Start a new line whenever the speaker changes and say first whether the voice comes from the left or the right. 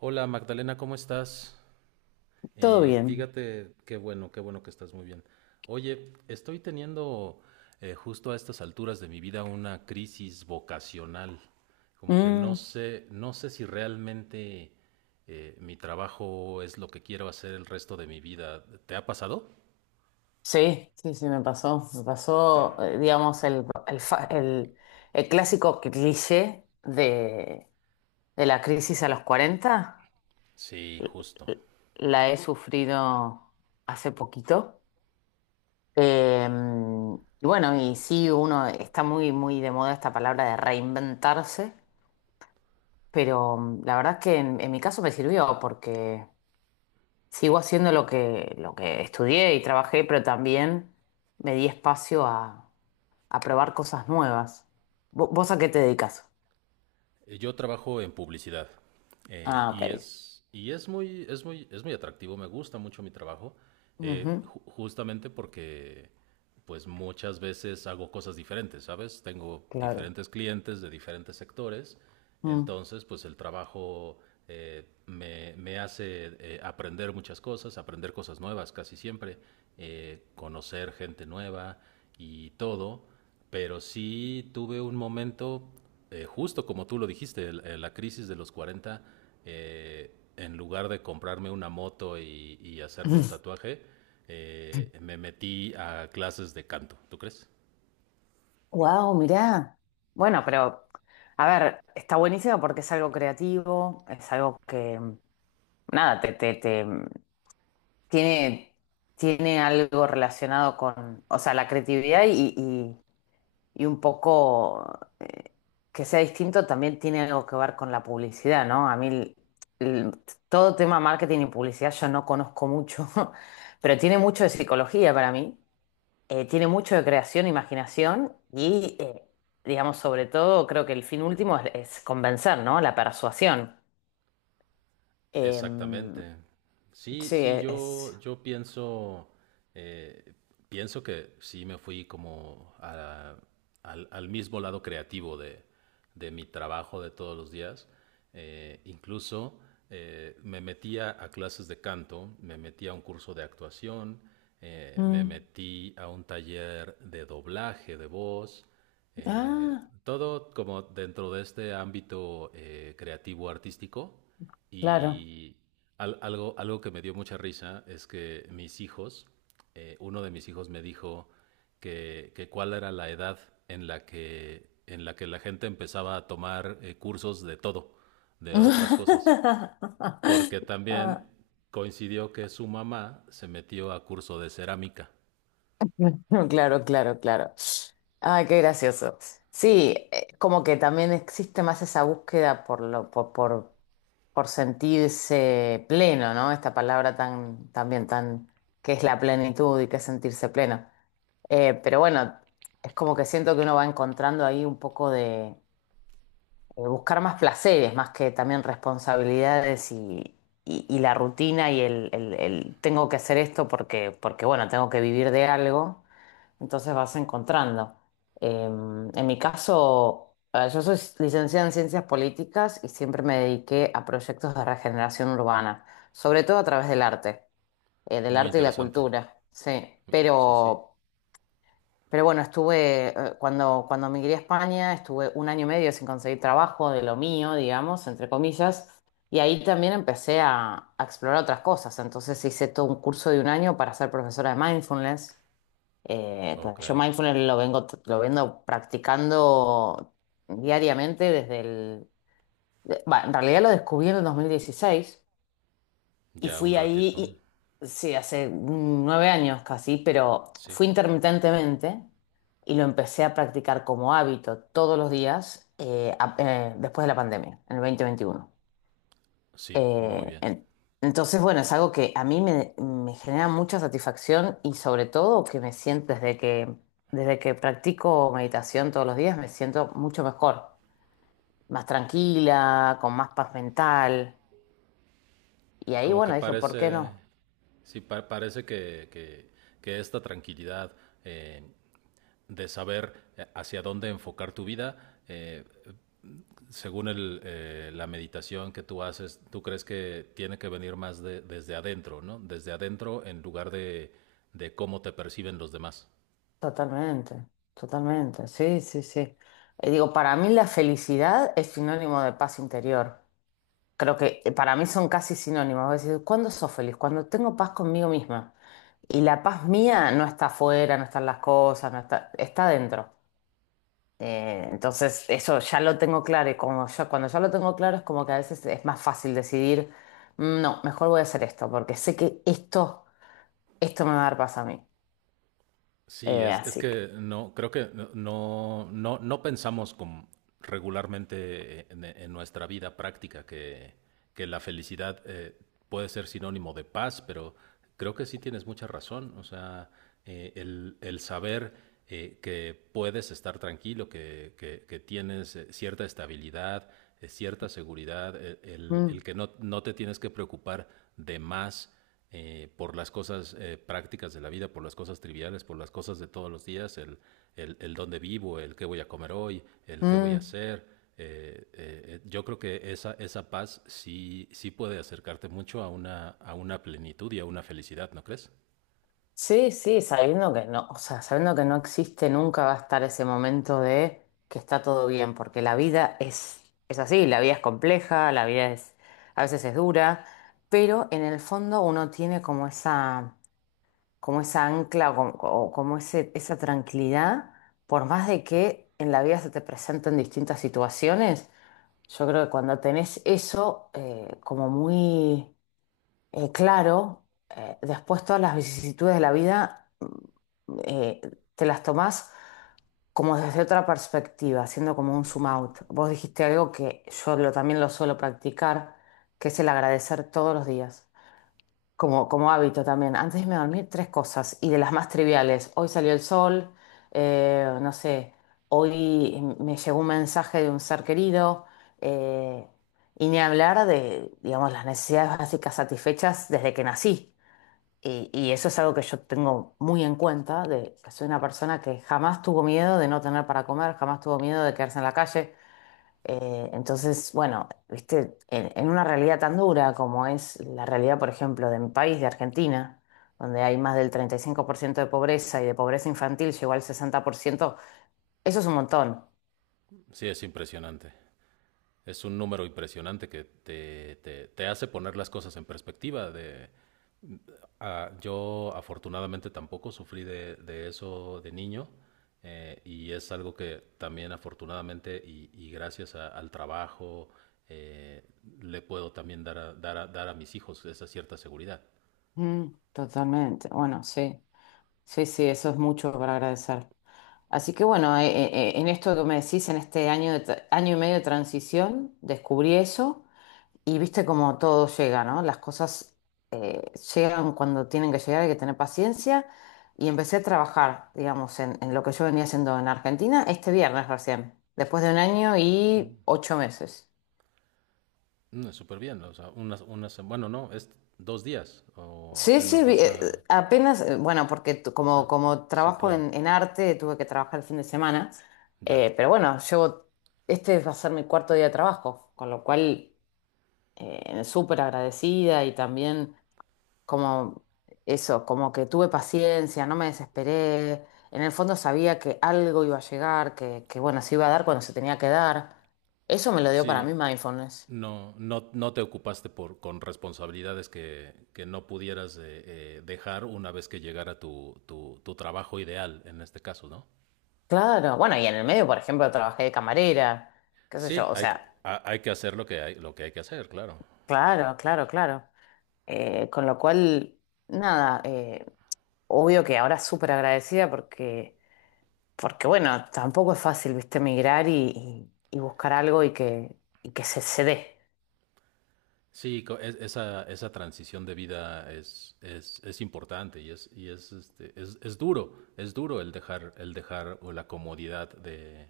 right: Hola, Magdalena, ¿cómo estás?
left: Todo
right: Eh,
left: bien.
right: fíjate, qué bueno que estás muy bien. Oye, estoy teniendo justo a estas alturas de mi vida una crisis vocacional, como que no
left: Mm.
right: sé, no sé si realmente mi trabajo es lo que quiero hacer el resto de mi vida. ¿Te ha pasado?
left: Sí, sí, sí, me pasó. Me pasó, digamos, el clásico cliché de la crisis a los 40.
right: Sí, justo.
left: La he sufrido hace poquito. Eh, y bueno, y sí, uno está muy, muy de moda esta palabra de reinventarse, pero la verdad es que en mi caso me sirvió porque sigo haciendo lo que estudié y trabajé, pero también me di espacio a probar cosas nuevas. ¿Vos, a qué te dedicas?
right: Yo trabajo en publicidad,
left: Ah, ok.
right: y es muy, es muy, es muy atractivo, me gusta mucho mi trabajo,
left: Ujú.
right: justamente porque pues muchas veces hago cosas diferentes, ¿sabes? Tengo
left: Claro.
right: diferentes clientes de diferentes sectores,
left: Mm.
right: entonces pues el trabajo me, me hace aprender muchas cosas, aprender cosas nuevas casi siempre, conocer gente nueva y todo, pero sí tuve un momento, justo como tú lo dijiste, la crisis de los 40. Eh, en lugar de comprarme una moto y hacerme un tatuaje, me metí a clases de canto, ¿tú crees?
left: Wow, mirá. Bueno, pero a ver, está buenísimo porque es algo creativo, es algo que, nada, tiene, tiene algo relacionado con, o sea, la creatividad y un poco que sea distinto también tiene algo que ver con la publicidad, ¿no? A mí el- todo tema marketing y publicidad yo no conozco mucho. Pero tiene mucho de psicología para mí, tiene mucho de creación, imaginación y, digamos, sobre todo creo que el fin último es convencer, ¿no? La persuasión. Em,
right: Exactamente. Sí,
left: sí,
right: sí,
left: es.
right: yo pienso, eh, pienso que sí me fui como al, al mismo lado creativo de mi trabajo de todos los días. Incluso me metía a clases de canto, me metí a un curso de actuación, me
left: Mm.
right: metí a un taller de doblaje de voz, eh,
left: Ah,
right: todo como dentro de este ámbito creativo artístico,
left: claro.
right: y algo, algo que me dio mucha risa es que mis hijos, uno de mis hijos me dijo que cuál era la edad en la que la gente empezaba a tomar cursos de todo, de otras cosas, porque
left: Ah,
right: también coincidió que su mamá se metió a curso de cerámica.
left: claro, claro, claro. Ay, qué gracioso. Sí, como que también existe más esa búsqueda por lo, por sentirse pleno, ¿no? Esta palabra tan, también tan, que es la plenitud y que es sentirse pleno. Pero bueno, es como que siento que uno va encontrando ahí un poco de buscar más placeres, más que también responsabilidades y la rutina y el tengo que hacer esto porque bueno, tengo que vivir de algo. Entonces vas encontrando. En mi caso, yo soy licenciada en ciencias políticas y siempre me dediqué a proyectos de regeneración urbana, sobre todo a través del
right: Muy
left: arte y la
right: interesante.
left: cultura, sí.
right: Sí, sí.
left: Pero bueno, estuve, cuando migré a España, estuve un año y medio sin conseguir trabajo de lo mío, digamos, entre comillas, y ahí también empecé a explorar otras cosas. Entonces hice todo un curso de un año para ser profesora de mindfulness.
right: Ok.
left: Yo mindfulness lo vengo practicando diariamente va, en realidad lo descubrí en el 2016 y
right: Ya un
left: fui
right: ratito.
left: ahí, sí, hace 9 años casi, pero
right: Sí,
left: fui intermitentemente y lo empecé a practicar como hábito todos los días después de la pandemia, en el 2021
right: sí, muy
left: eh,
right: bien.
left: en- entonces, bueno, es algo que a mí me genera mucha satisfacción y sobre todo que me siento desde que practico meditación todos los días, me siento mucho mejor, más tranquila, con más paz mental. Y ahí,
right: Como que
left: bueno, dije, ¿por qué
right: parece,
left: no?
right: sí, parece que, que esta tranquilidad eh, de saber hacia dónde enfocar tu vida, según el, la meditación que tú haces, tú crees que tiene que venir más desde adentro, ¿no? Desde adentro en lugar de cómo te perciben los demás.
left: Totalmente, totalmente, sí, sí, sí. Digo, para mí la felicidad es sinónimo de paz interior. Creo que para mí son casi sinónimos. Vos decís, ¿cuándo sos feliz? Cuando tengo paz conmigo misma. Y la paz mía no está afuera, no están las cosas, no está, está dentro. Entonces, eso ya lo tengo claro. Y como ya, cuando ya lo tengo claro, es como que a veces es más fácil decidir: "" No, mejor voy a hacer esto, porque sé que esto me va a dar paz a mí".
right: Sí, es
left: Así que.
right: que no, creo que no, no, no no pensamos como regularmente en nuestra vida práctica que la felicidad puede ser sinónimo de paz, pero creo que sí tienes mucha razón. O sea, el saber que puedes estar tranquilo, que tienes cierta estabilidad, cierta seguridad, el
left: Mm,
right: que no, no te tienes que preocupar de más, por las cosas prácticas de la vida, por las cosas triviales, por las cosas de todos los días, el dónde vivo, el qué voy a comer hoy, el qué voy a
left: mm.
right: hacer. Yo creo que esa paz sí, sí puede acercarte mucho a una plenitud y a una felicidad, ¿no crees?
left: Sí, sí, sabiendo que no, o sea, sabiendo que no existe, nunca va a estar ese momento de que está todo bien, porque la vida es así, la vida es compleja, la vida es, a veces es dura, pero en el fondo uno tiene como esa ancla o o como esa tranquilidad, por más de que en la vida se te presenten distintas situaciones, yo creo que cuando tenés eso como muy claro, después todas las vicisitudes de la vida eh, te las tomás como desde otra perspectiva, haciendo como un zoom out. Vos dijiste algo que yo también lo suelo practicar, que es el agradecer todos los días, como hábito también. Antes de irme a dormir, tres cosas, y de las más triviales. Hoy salió el sol, no sé, hoy me llegó un mensaje de un ser querido, eh, y ni hablar de, digamos, las necesidades básicas satisfechas desde que nací. Y eso es algo que yo tengo muy en cuenta, de que soy una persona que jamás tuvo miedo de no tener para comer, jamás tuvo miedo de quedarse en la calle. Entonces, bueno, viste, en una realidad tan dura como es la realidad, por ejemplo, de mi país, de Argentina, donde hay más del 35% de pobreza y de pobreza infantil llegó al 60%. Eso es un montón.
right: Sí, es impresionante. Es un número impresionante que te hace poner las cosas en perspectiva de, ah, yo afortunadamente tampoco sufrí de eso de niño, y es algo que también afortunadamente y gracias al trabajo eh, le puedo también dar a, dar a, dar a mis hijos esa cierta seguridad.
left: Mm, Totalmente, bueno, sí. Sí, sí, eso es mucho para agradecer. Así que bueno, en esto que me decís, en este año, año y medio de transición, descubrí eso y viste cómo todo llega, ¿no? Las cosas llegan cuando tienen que llegar, hay que tener paciencia y empecé a trabajar, digamos, en lo que yo venía haciendo en Argentina este viernes recién, después de un año y 8 meses.
right: Mm, súper bien, o sea, unas, unas, bueno, no, es dos días o
left: Sí, sí,
right: apenas vas a,
left: apenas, bueno, porque
right: o sea,
left: como
right: sí,
left: trabajo
right: claro,
left: en arte, tuve que trabajar el fin de semana,
right: ya.
left: pero bueno, llevo, este va a ser mi cuarto día de trabajo, con lo cual súper agradecida y también como eso, como que tuve paciencia, no me desesperé, en el fondo sabía que algo iba a llegar, que bueno, se iba a dar cuando se tenía que dar. Eso me lo dio para
right: Sí,
left: mí mindfulness.
right: no, no, no te ocupaste por, con responsabilidades que no pudieras dejar una vez que llegara tu, tu, tu trabajo ideal, en este caso, ¿no?
left: Claro, bueno, y en el medio, por ejemplo, trabajé de camarera, qué sé
right: Sí,
left: yo, o
right: hay,
left: sea...
right: hay que hacer lo que hay que hacer, claro.
left: Claro, claro, claro. Con lo cual, nada, obvio que ahora súper agradecida porque, bueno, tampoco es fácil, viste, migrar y buscar algo y que se dé.
right: Sí, esa, esa transición de vida es importante y es, este, es duro el dejar o la comodidad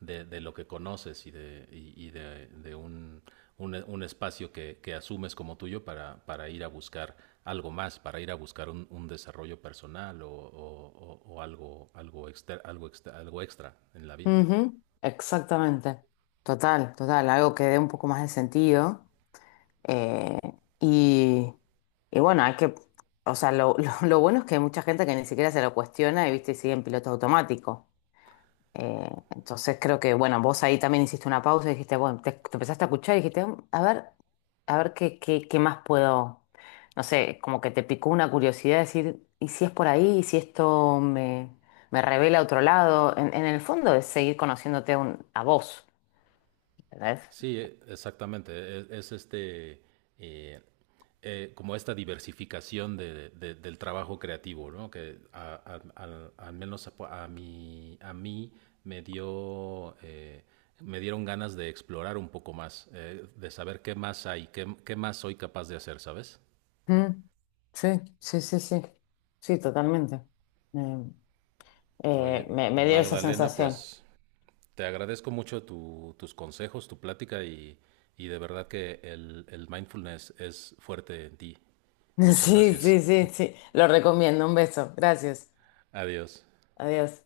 right: de lo que conoces y de un espacio que asumes como tuyo para ir a buscar algo más, para ir a buscar un desarrollo personal o, o algo, algo, algo extra en la vida.
left: Ujú. Exactamente. Total, total, algo que dé un poco más de sentido. Eh, y, y bueno, hay que, o sea, lo, lo bueno es que hay mucha gente que ni siquiera se lo cuestiona y, viste, sigue en piloto automático. Entonces creo que, bueno, vos ahí también hiciste una pausa y dijiste, bueno, te empezaste a escuchar y dijiste: "" A ver, a ver qué más puedo, no sé, como que te picó una curiosidad de decir, ¿y si es por ahí? ¿Y si esto me revela a otro lado?" En el fondo es seguir conociéndote a vos, ¿entendés?
right: Sí, e- exactamente. Es este, eh, como esta diversificación del trabajo creativo, ¿no? Que al, al menos a mí me dio, me dieron ganas de explorar un poco más, de saber qué más hay, qué, qué más soy capaz de hacer, ¿sabes?
left: Mm, sí, sí, sí, sí, sí, totalmente. Eh,
right: Oye,
left: me dio esa
right: Magdalena,
left: sensación.
right: pues te agradezco mucho tus consejos, tu plática y de verdad que el mindfulness es fuerte en ti. Muchas
left: Sí,
right: gracias.
left: sí, sí, sí, lo recomiendo, un beso, gracias,
right: Adiós.
left: adiós.